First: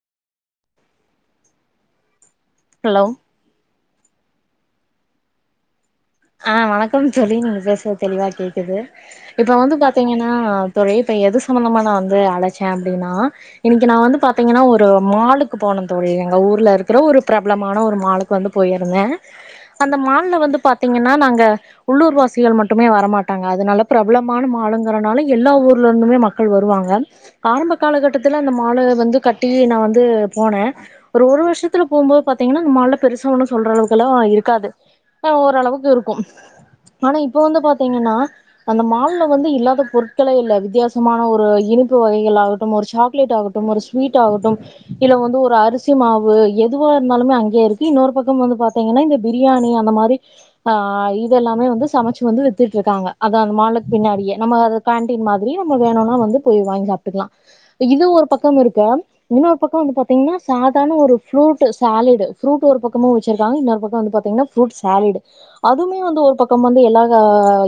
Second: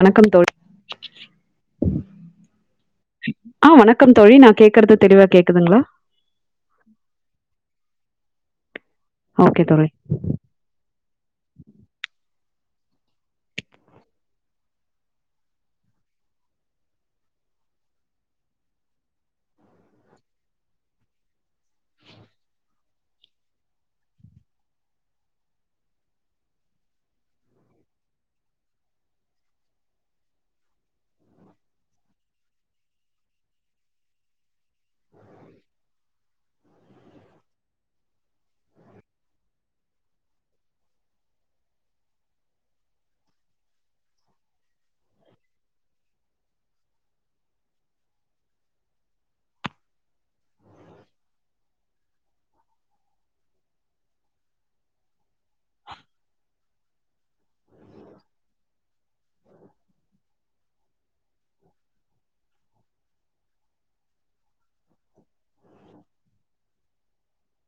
வணக்கம் தோழி ஹலோ ஆ வணக்கம் தோழி நான் கேக்கறது தெளிவா கேக்குதுங்களா ஆ வணக்கம் தோழி நீங்க பேசுறது தெளிவா கேக்குது இப்ப ஓகே வந்து தோழி பாத்தீங்கன்னா தோழி இப்ப எது சம்பந்தமா நா வந்து அழைச்சே அப்டின்னா இன்னைக்கு நா வந்து பாத்தீங்கன்னா ஒரு மாலுக்கு போனேன் தோழி எங்க ஊர்ல இருக்கிற ஒரு பிரபலமான ஒரு மாலுக்கு வந்து போயிருந்தே அந்த மால்ல வந்து பாத்தீங்கன்னா நாங்க உள்ளூர்வாசிகள் மட்டுமே வரமாட்டாங்க அதுனால பிரபலமான மாலுங்கிறனால எல்லா ஊர்ல இருந்துமே மக் க்கள் வருவாங்க ஆரம்ப காலக்கட்டத்துல அந்த மாலு வந்து கட்டி நா வந்து போனே ஒரு ஒரு வருஷத்துல போம்போது பாத்தீங்கன்னா அந்த மால்ல பெருசா ஒன்னு சொல்ற அளவுக்கெல்லா இருக்காது ஆ ஓரளவுக் கு இருக்கும் ஆனா இப்ப வந்து பாத்தீங்கன்னா அந்த மால்ல வந்து இல்லாத பொருட்களே இல்ல வித்தியாசமான ஒரு இனிப்பு வகைகள் ஆகட்டும் ஒரு சாக்லேட் ஆகட் டும் ஒரு ஸ்வீட் ஆகட்டும் இல்ல வந்து ஒரு அரிசி மாவு எதுவா இருந்தாலுமே அங்கேயே இருக்கு இன்னொரு பக்கம் வந்து பாத் தீங்கன்னா இந்த பிரியாணி அந்த மாறி ஆ இதெல்லாமே வந்து சமைச்சு வந்து வித்துட்டு இருக்காங்க அத அந்த மாலுக்கு பின்னாடியே நம்ம அத கேண்டின் மாதிரி நம்ம வேணுனா வந்து போய் வாங்கி சாப் இருக்கலா இது ஒரு பக்கம் இருக்க இன்னொரு பக்க வந்து பாத்தீங்கன்னா சாதாரண ஒரு ஃப்ரூட் சாலட் ஃப்ரூட் ஒரு பக்கமு வச்சுருக்காங்க இன்னொரு பக்கம் வந்து பாத்தீங்கன்னா ஃப்ரூட் சாலட்டு அதுவுமே வந்து ஒரு பக்கம் வந்து எல்லா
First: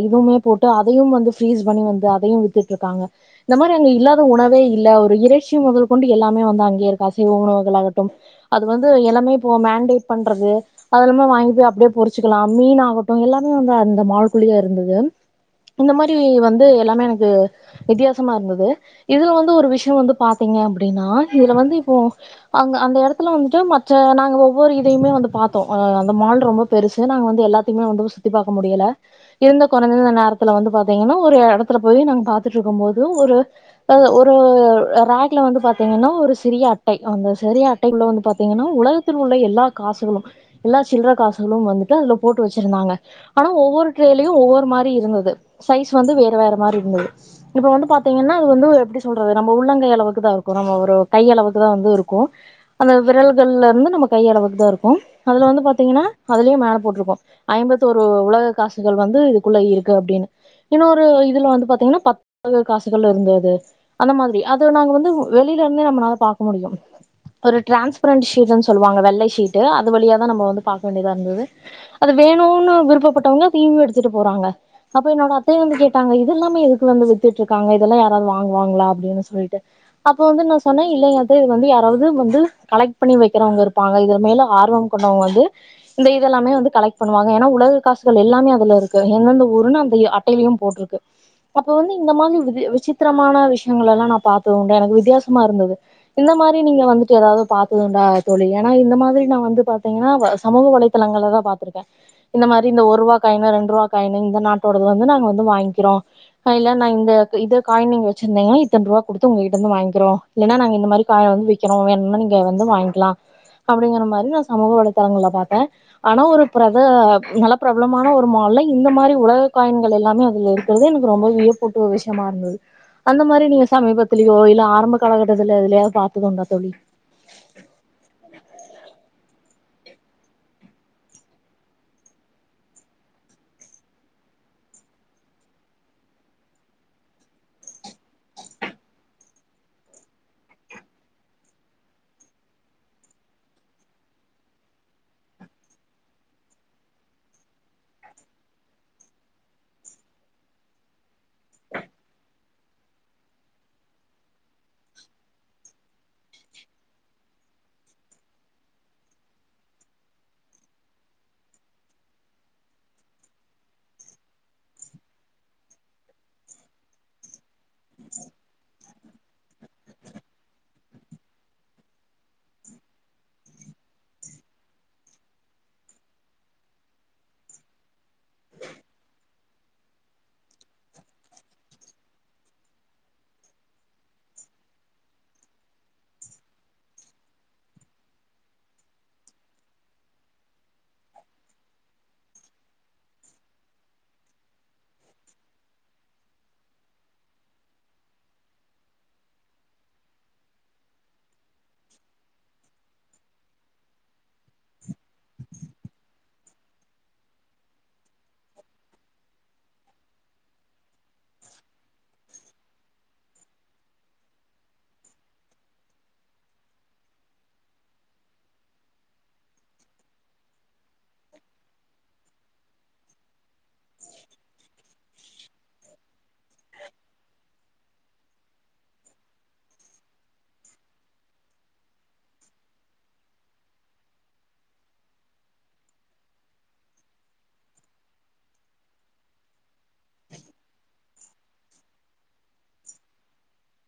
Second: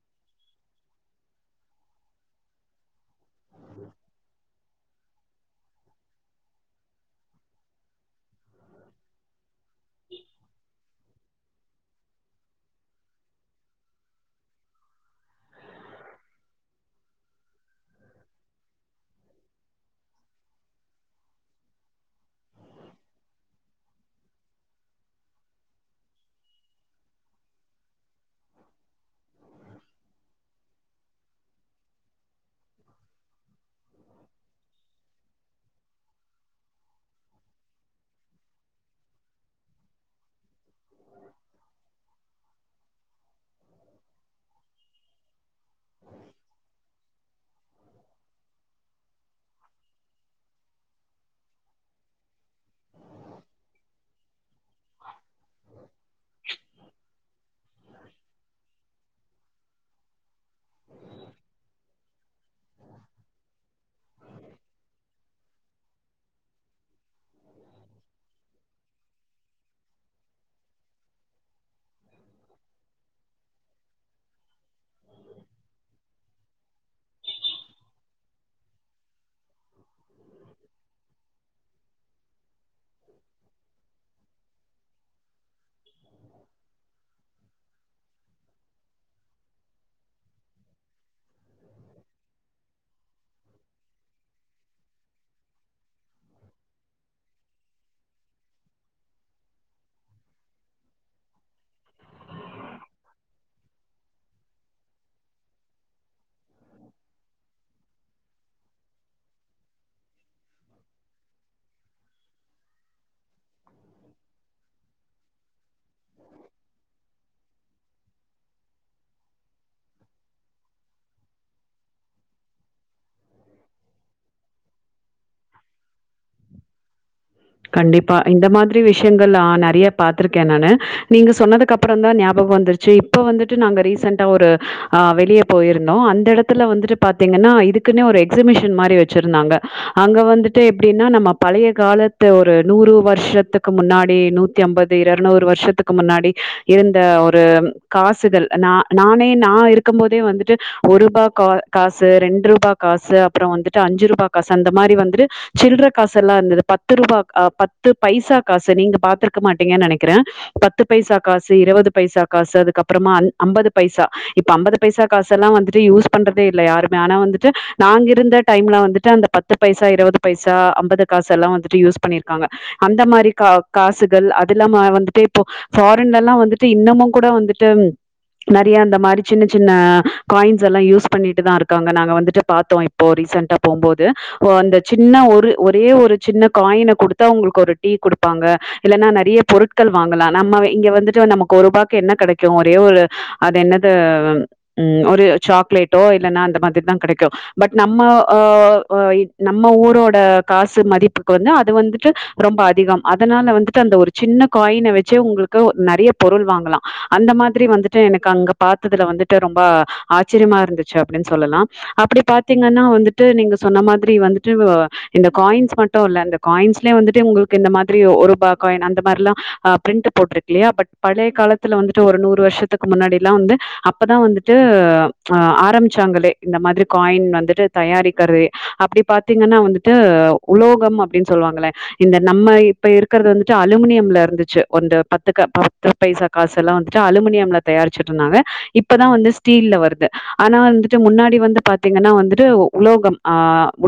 இதுமே போட்டு அதையும் வந்து ஃப்ரீஸ் பண்ணி வந்து அதையு வித்துட்டுருக்காங்க இந்த மாரி அங்க இல்லாத உணவே இல்ல ஒரு ஒரு இறைச்சி முதல் கொண்டு எல்லாமே வந்து அங்கே இருக்கு அசைவ உணவுகள் ஆகட்டும் அது வந்து எல்லாமே இப்போ மேண்டேட் பண்றது அது எல்லாமே வாங்கி போய் அப்டியே பொரிச்சுக்கலா மீன்னா ட்டோ எல்லாமே வந்து அந்த மால்குள்ளியே இருந்தது இந்த மாரி வந்து எல்லாமே எனக்கு வித்தியாசமா இருந்தது இதுல வந்து ஒரு விஷய வந்து பாத்தீங்க அப்டின்னா இதுல வந்து இப்போ அங்க அந்த இடத்துல வந்துட்டு மற்ற நாங்க ஒவ்வொரு இதையுமே வந்து பாத்தோ அந்த மால் ரொம்ப பெருசு நாங்க வந்து எல்லா மே வந்து சுத்தி பாக்க முடியல இருந்த குறைந்த நேரத்துல வந்து பாத்தீங்கன்னா ஒரு இடத்துல போய் நாங்க பாத்துட்டு இருக்கும் போது ஒரு ஒரு ரேக்ல வந்து பாத்தீங்கன்னா ஒரு சிறிய அட்டை அந்த சிறிய அட்ட டைக்குள்ள வந்து பாத்தீங்கன்னா உலகத்தில் உள்ள எல்லா காசுகளு எல்லா சில்ற காசுகளும் வந்துட்டு அதுல போட்டு வச்சிருந்தாங்க ஆனா ஒவ்வொரு ட்ரேலயும் ஒவ்வொரு மாரி இருந்தது சைஸ் வந்து வேற வேற மாரி இருந்தது இப்ப வந்து பாத்தீங்கன்னா அது வந்து எப்டி சொல்றது நம்ம உள்ளங்கை அளவுக்கு தா இருக்கும் நம்ம ஒரு கை அளவுக்கு தா வந்து இருக்கு அந்த விரல்கள்லருந்து நம்ம கை அளவுக்கு தா இருக்கு அதில வந்து பாத்தீங்கன்னா அதுலே மேல போட்ருக்கு ஐம்பத்தோரு உலக காசுகள் வந்து இதுக்குள்ள இருக்கு அப்டின்னு இன்னொரு இதுல வந்து பாத்தீங்கன்னா பத்து உலக காசுகள் இருந்தது அந்த மாதிரி அது நாங்க வந்து வெளில இருந்தே நம்மனால பாக்க முடியும் ஒரு டிரான்ஸ்பரண்ட் ஷீடன்னு சொல்லுவாங்க வெள்ளை ஷீட் அது வழிய தா நம்ம வந்து பாக்க வேண்டியதா இருந்தது அது வேணுனு விருப்பப்பட்டவங்க [unintelligible] எடுத்துட்டு போறாங்க அப்போ என்னோட அத்தையு வந்து கோட்டங்க இத எல்லாமே எதுக்கு வந்து வித்துட்டு இருக்காங்க இதெல்லா யாராவது வாங்குவாங்களா அப்டின்னு சொல்லிட்டு அப்ப வந்து நா சொன்னே இல்லைங்க அது வந்து யாராவது வந்து கலெக்ட் பண்ணி வெக்கிறவுங்க இருப்பாங்க இது மேல ஆர்வம் பண்ணவங்க வந்து இந்த இதெல்லாமே வந்து கலெக்ட் பண்ணுவாங்க ஏனா உலக காசுகள் எல்லாமே அதுல இருக்கு எந்தெந்த ஊருன் அந்த எ அட்டையிளையு போட்ருக்கு அப்ப வந்து இந்த மாதிரி ஒரு இது விசித்திரமான விஷியங்கள் எல்லா நா பாத்தது உண்டு எனக்கு வித்தியாசமா இருந்தது இந்த மாரி நீங்க வந்துட்டு ஏதாவது பாத்ததுண்டா தோழி ஏனா இந்த மாதிரி நா வந்து பாத்தீங்கனா வ சமூக வலை சிலங்கள தா பாத்துருக் இந்த மாரி இந்த ஒரு ரூவா காயினு ரெண்டு ரூவா காயினு இந்த நாட்டோடது வந்து நாங்க வந்து வாய்ங்கிறோ ஆ இல்ல நா இந்த இது காயின் இங்க வச்சிருந்தங்கனா இத்தன் ரூவா குடுத்து உங்ககிட்ட இருந்து வாய்ங்கிருவோ இல்லனா நாங்க இந்த மாரி காய்ன் வந்து விக்கிறோ வேணுனா நீங்க வந்து வாய்ங்கிலா அப்டிங்கிற மாரி நா சமூக வலைதளங்கள்ள பாத்தே ஆனா ஒரு அப்புற அதா நல்லா பிரபலமான ஒரு மால்ல இந்த மாரி உலக காயின்கள் எல்லாமே அதுல் இருக்கிறது எனக்கு ரொம்ப வியப் கூட்டு விஷியமா இருந்தது அந்த மாரி நீங்க சமீபத்துலயோ இல்ல ஆரம்ப காலகட்டத்துல எதுலயாவது பாத்ததுண்டா தோழி கண்டிப்பா இந்த மாதிரி விஷியங்கள் ஆ நெறைய பாத்திருக்கே நானு நீங்க சொன்னதுகப்புற தா ஞாபக வந்துரு செரி இப்ப வந்துட்டு நாங்க ரீசெண்டா ஒரு அ வெளிய போய்ருந்தோ அந்த எடத்துல வந்துட்டு பாத்தீங்கன்னா இதுக்குனே ஒரு எக்ஸிஃபிஷன் மாரி வச்சிருந்தாங்க அங்க வந்துட்டு எப்டினா நம்ம பழைய கால த்து ஒரு நூறு வருஷத்துக்கு முன்னாடி நூத்தி அம்பது எறநூறு வருஷத்துக்கு முன்னாடி இருந்த ஒரு காசுகள் நா நானே நா இருக்கம் போதே வந்துட்டு ஒரு ரூபா கா காசு ரெண் ரூபா காசு அப்புற வந்துட்டு அஞ்சு ரூபா காசு அந்த மாரி வந்துட்டு சில்ற காசு எல்லா இருந்தது பத்து ரூபா ஆ பத்து பைசா காசு நீங்க பாத்துருக்க மாட்டீங்கன் நெனைக்கிற பத்து பைசா காசு இருவது பைசா காசு அதுக்கப்புறமா அ ஐம்பது பைசா இப்ப அம்பது பைசா காசு எல்லா வந்துட்டு யூஸ் பண்றதே இல்ல யாருமே ஆனா வந்துட்டு நாங்க இருந்த டைம்ல வந்துட்டு அந்த பத் து பைசா இருவது பைசா அம்பது காசெல்லா வந்துட்டு யூஸ் பண்ணிர்க்காங்க அந்த மாரி கா காசுகள் அதுல்லாம வந்துட்டு இப்போ ஃபாரின்ல எல்லா வந்துட்டு இன்னமு கூட வந்துட்டு மாரி அந்த மாரி சின்ன சின்ன காயின்ஸ் எல்லா யூஸ் பண்ணிட்டு தா இருக்காங்க நாங்க வந்துட்டு பாத்து போ ரீசன்டா போபோது போ அந்த சின்ன ஒரு ஒரே ஒரு சின்ன காயின குடுத்தா உங்களுக்கு ஒரு டீ குடுப்பாங்க இல்லனா நெறைய பொருட்கள் வாங்கலா நம்ம வே இங்க வந்துட்டு நமக்கு ஒருபாக்கு என்ன கெடைக்கு ஒரே ஒரு அது என்னது ம் ஒரு சாக்லேட்டோ இல்லனா அந்த மாதிர்தா கெடைக்கு பட் நம்ம ஆ ஆ இ நம்ம ஊரோட காசு மதிப்புக்கு வந்து அது வந்துட்டு ரொம்ப அதிகம் அதனால வந்துட்டு அந்த ஒரு சின்ன காயின வச்சே உங்களுக்கு நெறைய பொருள் வாங்கலா அந்த மாதிரி வந்துட்டு எனக்கு அங்க பாத்ததுல வந்துட்டு ரொம்ப ஆச்சிரியமா இருந்துச்சி அப்டின் சொல்லலா அப்டி பாத்தீங்கனா வந்துட்டு நீங்க சொன்ன மாதிரி வந்துட்டு இந்த காயின்ஸ் மட் டு இல்ல இந்த காயின்ஸ்ல வந்துட்டு உங்களுக்கு இந்த மாதிரி ஒருபா காயின் அந்த மாரிலா ஆ பிரிண்ட் போட்டிருக் இல்லையா பட் பழைய காலத்துல வந்துட்டு ஒரு நூறு வருஷத்துக்கு முன்னாடிலா வந்து அப்பதா வந்துட்டு அ ஆரம்பிச்சாங்களே இந்த மாதிரி காயின் வந்துட்டு தயாரிக்கிறது அப்டி பாத்தீங்கனா வந்துட்டு உலோகம் அப்டின் சொல்வாங்ளே இந்த நம்ம இப்ப இருக்கிறது வந்துட்டு அலுமினியம்ல இருந்துச்சு அந்த பத்துக்க பத்து பைசா காசு எல்லா வந்துட்டு அலுமினியம்ல தயாரிச்கிட்டு இருந்தாங்க இப்பதா வந்து ஸ்டீல்ல வருது ஆனா வந்துட்டு முன்னாடி வந்து பாத்தீங்கனா வந்துட்டு உலோகம் ஆ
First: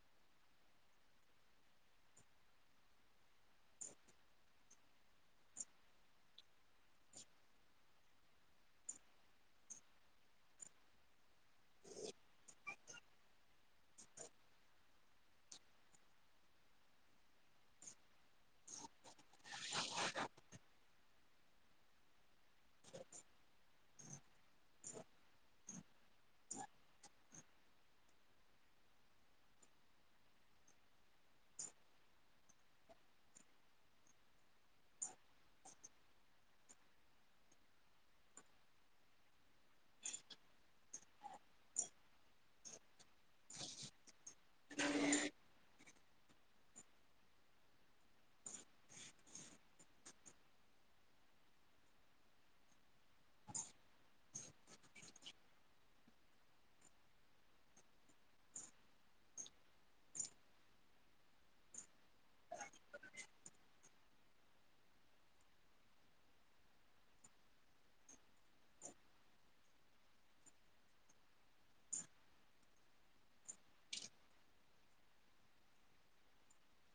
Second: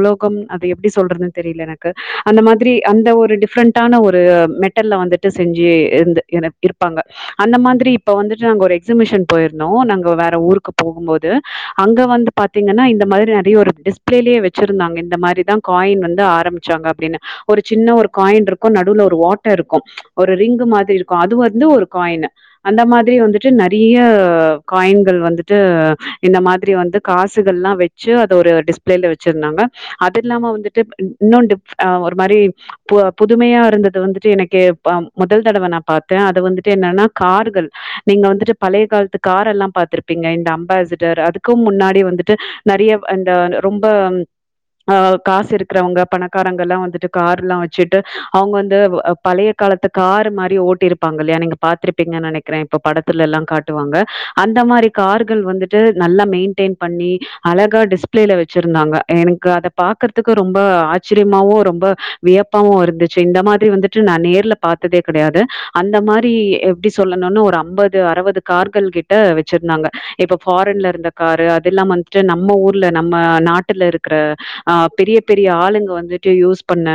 உலோகம் அது எப்டி சொல்றதுன் தெரியல எனக் கு அந்த மாதிரி அந்த ஒரு டிஃப்ரெண்டான ஒரு மெட்டல்ல வந்துட்டு செஞ்சி இர்ந்து என இருப்பாங்க அந்த மாதிரி இப்ப வந்துட்டு நாங்க ஒரு எக்ஸிமிஷின் போய்ருந்தோ நாங்க வேற ஊருக்கு போகும் போது அங்க வந்து பாத்தீங்கனா இந்த மாரி நெறைய ஒரு டிஸ்பிளேலேயே வச்சிருந்தாங்க இந்த மாரிதா காயின் வந்து ஆரமி ச்சாங்க அப்டின்னு ஒரு சின்ன ஒரு காயின் இருக்கு நடுவுல ஒரு ஒட்டருக்கு ஒரு ரிங்கு மாதிரி இருக்கு அது வந்து ஒரு காயினு அந்த மாத்ரி வந்துட்டு நெறையா காயின்கள் வந்துட்டு இந்த மாத்ரி வந்து காசுகள்ல்லா வெ ச்சு அது ஒரு டிஸ்பிளேல வெச்சிருந்தாங்க அது இல்லாம வந்துட்டு இன்னு டிப் அ ஒரு மாரி பு புதுமையா இருந்தது வந்துட்டு எனக்கு ப முதல் தடவ நா பாத்தே அது வந்துட்டு என்னன்னா கார்கள் நீங்க வந்துட்டு பழைய காலத்து காரெல்லா பாத்துருப்பீங்க இந்த அம்பாசிடர் அதுக்கு முன்னாடி வந்துட்டு நெறையா அந்த ரொம்ப ஆ காசு இருக்குறவ்ங்க பணக்காரங்கல்லா வந்துட்டு காரெல்லா வெச்சிட்டு அவுங்க அந்து பழைய காலத்து காரு மாரி ஓட்டிரு ப்பாங்கல்லையா நீங்க பாத்திருப்பீங்க நெனைக்கிறே இப்ப படத்தில எல்லா காட்டுவாங்க அந்த மாத்ரி கார்கள் வந்து ட்டு நல்லா மெண்டைன் பண்ணி அழகா டிஸ்பிலேல வெச்சிருந்தாங்க எனக்கு அத பாக்குறதுக்கு ரொம்ப ஆ ச்சிரியமாவு ரொம்ப வியப்பாவு இருந்துச்சு இந்த மாத்ரி வந்துட்டு நா நேர்ல பாத்ததே கெடையாது அந்த மாரி எப்டி சொல்லணுனு ஒரு அம்பது அறுவது கார்கள் கி ட்ட வெச்சிருந்தாங்க இப்ப ஃபாரின்ல இருந்த காரு அதெல்லாம் வந்துட்டு நம்ம ஊர்ல நம்ம நாட்டுல இருக்குற ஆ பெரிய பெரிய ஆளுங்க வந்துட்டு யூஸ் பண்ண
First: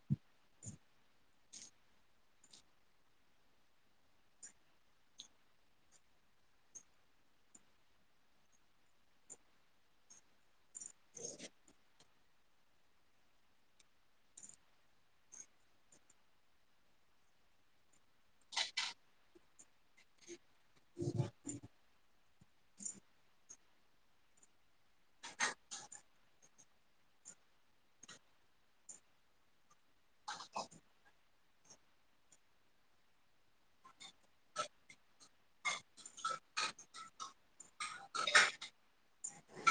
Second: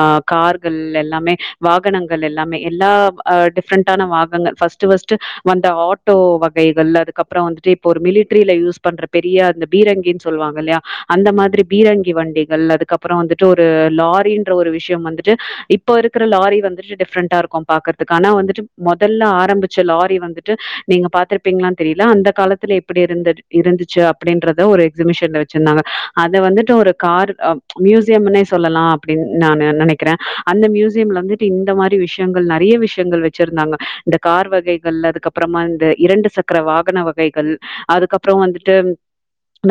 அ கார்கள் எல்லாமே வாகனங்கள் எல்லாமே எல்லா அ டிஃப்ரெண்டான வாகண ஃபஸ்ட்டு ஃபஸ்ட்டு வந்த ஆட்டோ வகைகள் அதுக்கப்பறோ வந்துட்டு இப்ப ஒரு மிலிடரியில யூஸ் பண்ற பெரிய அந்த பீரங்கின் சொல்லுவாங்கல்லையா அந்த மாத்ரி பீரங்கி வண்டிகள் அதுக்கப்புறம் வந்து ட்டு ஒரு லாரின்ற ஒரு விஷ்யம் வந்துட்டு இப்ப இருக்குற லாரி வந்துட்டு டிஃப்ரெண்டா இருக்கு பாக்கறதுக்கு ஆனா வந்துட்டு மொதல்ல ஆரம்பிச்ச லாரி வந்துட்டு நீங்க பாத்திருப்பிங்ளான் தெரில அந்த காலத்துல எப்டி இருந்த இருந்துச்சு அப்டின்றத ஒரு எக்ஸிபிஷன்ல வெச்சிருந்தாங்க அத வந்துட்டு ஒரு கார் அ மியூ ஸியம்னே சொல்லலா அப்டின் நா நெனைக்கிறே அந்த மியூஸியம்ல வந்து ட்டு இந்த மாரி விஷ்யங்கள் நெறைய விஷ்யங்கள் வெச்சிருந்தாங்க இந்த கார் வகைகள் அதுக்கப்புறமா இந்த இரண்டு சக் இருக்கற வாகன வகைகள் அதுக்கப்றோ வந்துட்டு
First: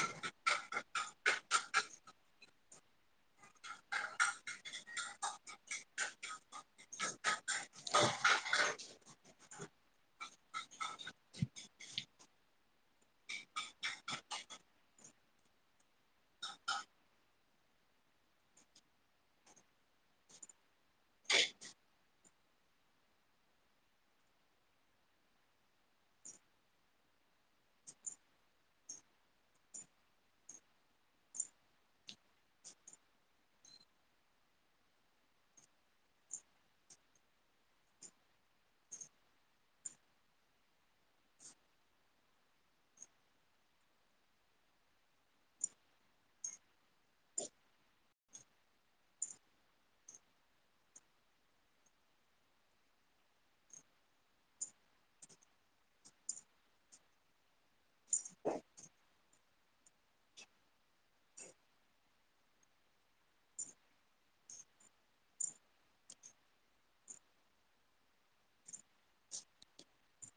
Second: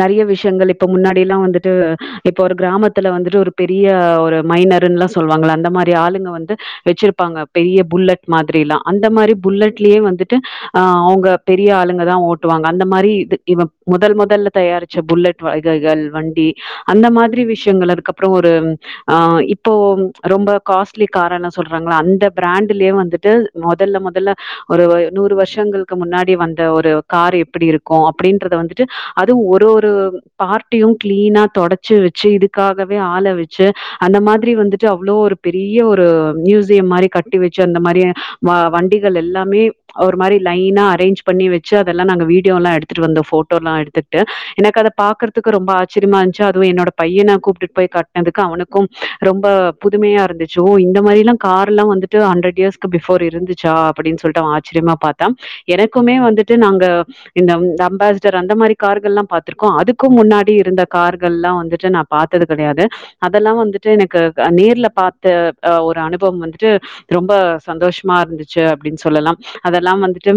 நெறைய விஷ்யங்கள் இப்ப முன்னாடி எல்லா வந்துட்டு இப்ப ஒரு கிராம த்துல வந்துட்டு ஒரு பெரிய ஒரு மைனர்ருலா சொல்லுவாங்கல்ல அந்த மாரி ஆளுங்க வந்து வெச்சிருப்பாங்க பெரிய புல்லட் மாத்ரி எல்லா அந்த மாரி புல்லட்லயே வந்துட்டு ஆ அவுங்க பெரிய ஆளுங்கதா ஓட்டுவாங்க அந்த மாரி இது இவ மொதல் மொதல்ல தயாரி ச்ச புல்லட் வகைகள் வண்டி அந்த மாத்ரி விஷ்யங்கள் அதுக்கப்பறோ ஒரு ஆ இப்போ ரொம்ப காஸ்ட்லி காரல்லா சொல்றாங்களா அந்த பிராண்ட்டுலியே வந்துட்டு மொதல்ல மொதல்ல ஒரு ஒ நூறு வருஷங்களுக்கு முன்னாடி வந்த ஒரு கார் எப்டி இருக்கும அப்டின்றத வந்துட்டு அது ஒரு ஒரு பார்ட்டியு கிளீனா தொடச்சி வெச்சு இதுக்காகவே ஆள வச்சு அந்த மாத்ரி வந்துட்டு அவ்ளோ ஒரு பெரிய ஒரு மியூசியம் மாரி கட்டி வெச்சு அந்த மாரி வ வண்டிகள் எல்லாமே ஒரு மாரி லைனா அரேஞ் பண்ணி வெச்சு அதெல்லா நாங்க வீடியோலா எடுத்துட்டு வந்தோ ஃபோட்டோலா எடுத்து ட்டு எனக்கு அத பாக்கறதுக்கு ரொம்ப ஆச்சரியமா இருந்துச்ச அதுவு என்னோட பைய்யன கூப்டுட் போய் காட்னதுக்கு அவனுக்கும் ரொம்ப புதுமையா இருந்துச்சு இந்த மாரில்லா காரெல்லா வந்து ஹண்ட்ரட் இயர்ஸ்கு பிஃபோர் இருந்துச்சா அப்டின் சொல்ட்டு அவ ஆச்சரியமா பாத்தா எனக்குமே வந்துட்டு நாங்க இந்த தம் அம்பாஸ்டர் அந்த மாரி கார்கள்ல்லா பாத்துருக்கோ அதுக்கு முன்னாடி இருந்த கார்கள்ல்லா வந்துட்டு நா பாத்தது கெடையாது அதெல்லா வந்துட்டு எனக்கு நேர்ல பாத்த அ ஒரு அனுபவம் வந்துட்டு ரொம்ப சந்தோஷமா இருந்துச்சு அப்டின் சொல்லலா அதெல்லா வந்துட்டு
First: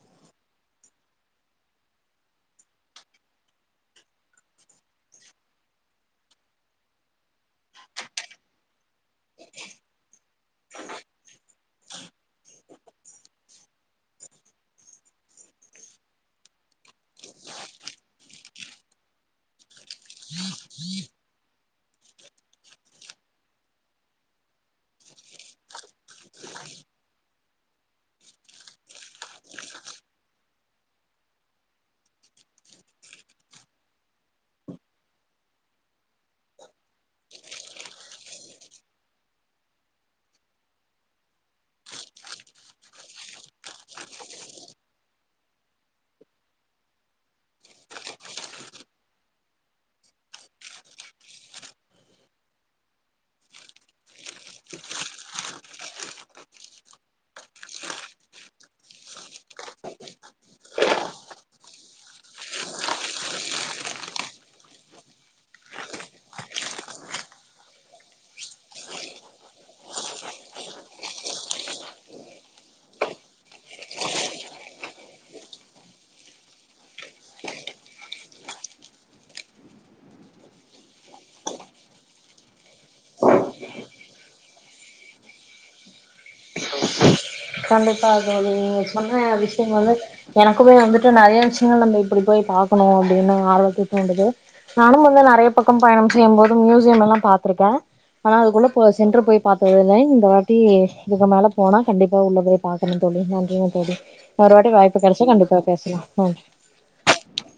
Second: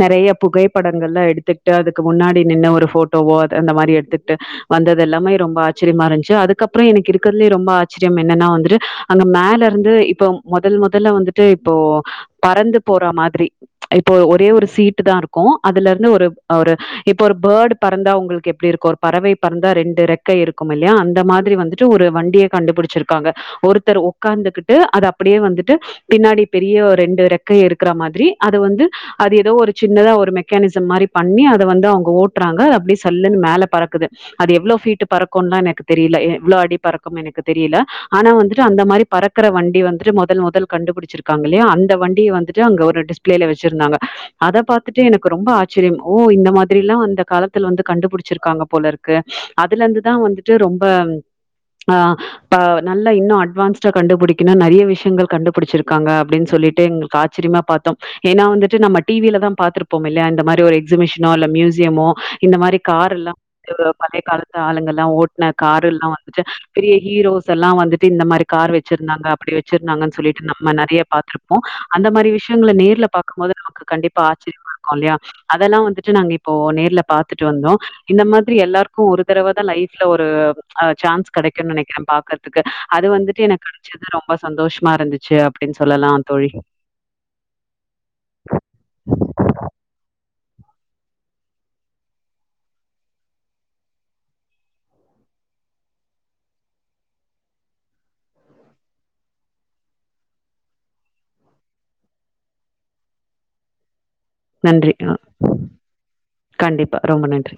நெறைய புகைப்படங்கள்லா எடுத்துக்கிட்டு அதுக்கு முன்னாடி நின்னு ஒரு ஃபோட்டோவோ அத அந்த மாரி எடுத்துட்டு வந்தது எல்லாமே ரொம்ப ஆ ச்சரியமா இருந்துச்சு அதுக்கப்பற எனக்கு இருக்கிறதுலே ரொம்ப ஆச்சரியம் என்னன்னா வந்துட்டு அங்க மேல இருந்து இப்போ முதல் முதல்ல வந்துட்டு இப்போ பறந்து போறா மாதிரி இப்போ ஒரே ஒரு சீட்டு தா இருக்கு அதுலருந்து ஒரு ஒரு இப்போ ஒரு பேர்ட் பறந்தா உங்களுக்கு எப்படி இருக்கு ஒரு பறவை பறந்தா ரெண்டு ரக் [inaudible] மல்யான் இந்த மாதிரி வந்துட்டு ஒரு வண்டியை கண்டுபிடிச்சிருக்காங்க ஒருத்தர் உக்காந்துகிட்டு அது அப்படியே வந்துட்டு பின்னாடி பெரிய ரெண்டு ரெக்க இருக்கிற மாதிரி அது வந்து அது ஏதோ ஒரு சின்னதா ஒரு மெக்கானிஸம் மாரி பண்ணி அத வந்து அவங்க ஓட்றாங்க அப்படி சல்லுன்னு மேல பறக்குது அது எவ்வளோ ஃபீட்டு பறக்கும்னா எனக்கு தெரியல எவ்ளோ அடி பறக்கும்னு எனக்கு தெரியல ஆனா வந்துட்டு அந்த மாரி பறக்கற வண்டி வந்துட்டு மொதல் மொதல் கண்டுபிடிச்சிருக்கங்க இல்லையா அந்த வண்டிய வந்துட்டு அங்க ஒரு டிஷ்பிளேல வச்சிருந்தாங்க அத பாத்துட்டு எனக்கு ரொம்ப ஆச்சரியம் ஓ இந்த மாதிரில்லா அந்த காலத்தில் வந்து கண்டுபுடிச்சிருக்காங்க போல இருக் கு அதுலேந்து அதா வந்துட்டு ரொம்ப ஆ ஆ நல்லா இன்னு அட்வான்ஸ்டா கண்டுபுடி கின்னா நறைய விஷயங்கள் கண்டுபிடிச்சிருக்காங்க அப்படின்னு சொல்லிட்டு எங்களுக்கு ஆச்சரியமா பாத்தோ ஏன்னா வந்துட்டு நம்ம டி விலதா பாத்திருப்போ இல்லையா இந்த மாதிரி ஒரு எக்ஸிபிஷனோ இல்ல மியூசியமோ இந்த மாரி கார் எல்லா பழைய காலத்து ஆளுங்கள் ஓட்ன கரு எல்லா வந்து பெரிய ஹீரோஸ் எல்லா வந்துட்டு இந்த மாரி கார் வச்சிருந்தாங்க அப்படி வச் சுருந்தாங்கன்னு சொல்லிட்டு நம்ம நெறைய பாத்துருப்போ அந்த மாரி விஷயங்கள நேர்ல பாக்கும்போது நமக்கு கண்டிப்பா ஆச்சரியமா இருக்கு இருக்கு இல்லையா அதெல்லா வந்துட்டு நாங்க இப்போ நேர்ல பாத்துட்டு வந்தோ இந்த மாதிரி எல்லாருக்கு ஒரு தடவ தா லைஃப் ல ஒரு சான்ஸ் ஆ கெடைக்கும்னு நெனைக்கிறே பாக்குறதுக்கு அது வந்துட்டு எனக்கு கெடைச் து ரொம்ப சந்தோஷமா இருந்துச்சு அப்படின்னு சொல்லலா தோழி கண்டிப்பா தோழி நீங்க சொன்ன விஷய வந்து எனக்குமே வந்துட்டு நறைய விஷயங்கள் நம்ம இப்படி போய் பாக்கணு. அப்படின்னு ஆர்வத்த தூண்டுது நானும் வந்து நறைய பக்கம் பயணம் செய்யும்போது மியூசியமெல்லா பாத்திருக்கே ஆனா அதுக்குள்ள போ சென்று போய் பாத்ததில்ல இந்த வாட்டி இதுக்கு மேல போனா கண்டிப்பா உள்ளதிர பாக்கணு தோழி நன்றிங்க தோழி மறுவாட்டி நன்றி. வாய்ப்பு அ கெடச்சா கண்டிப்பா பேசலா ம் கண்டிப்பா ரொம்ப நன்றி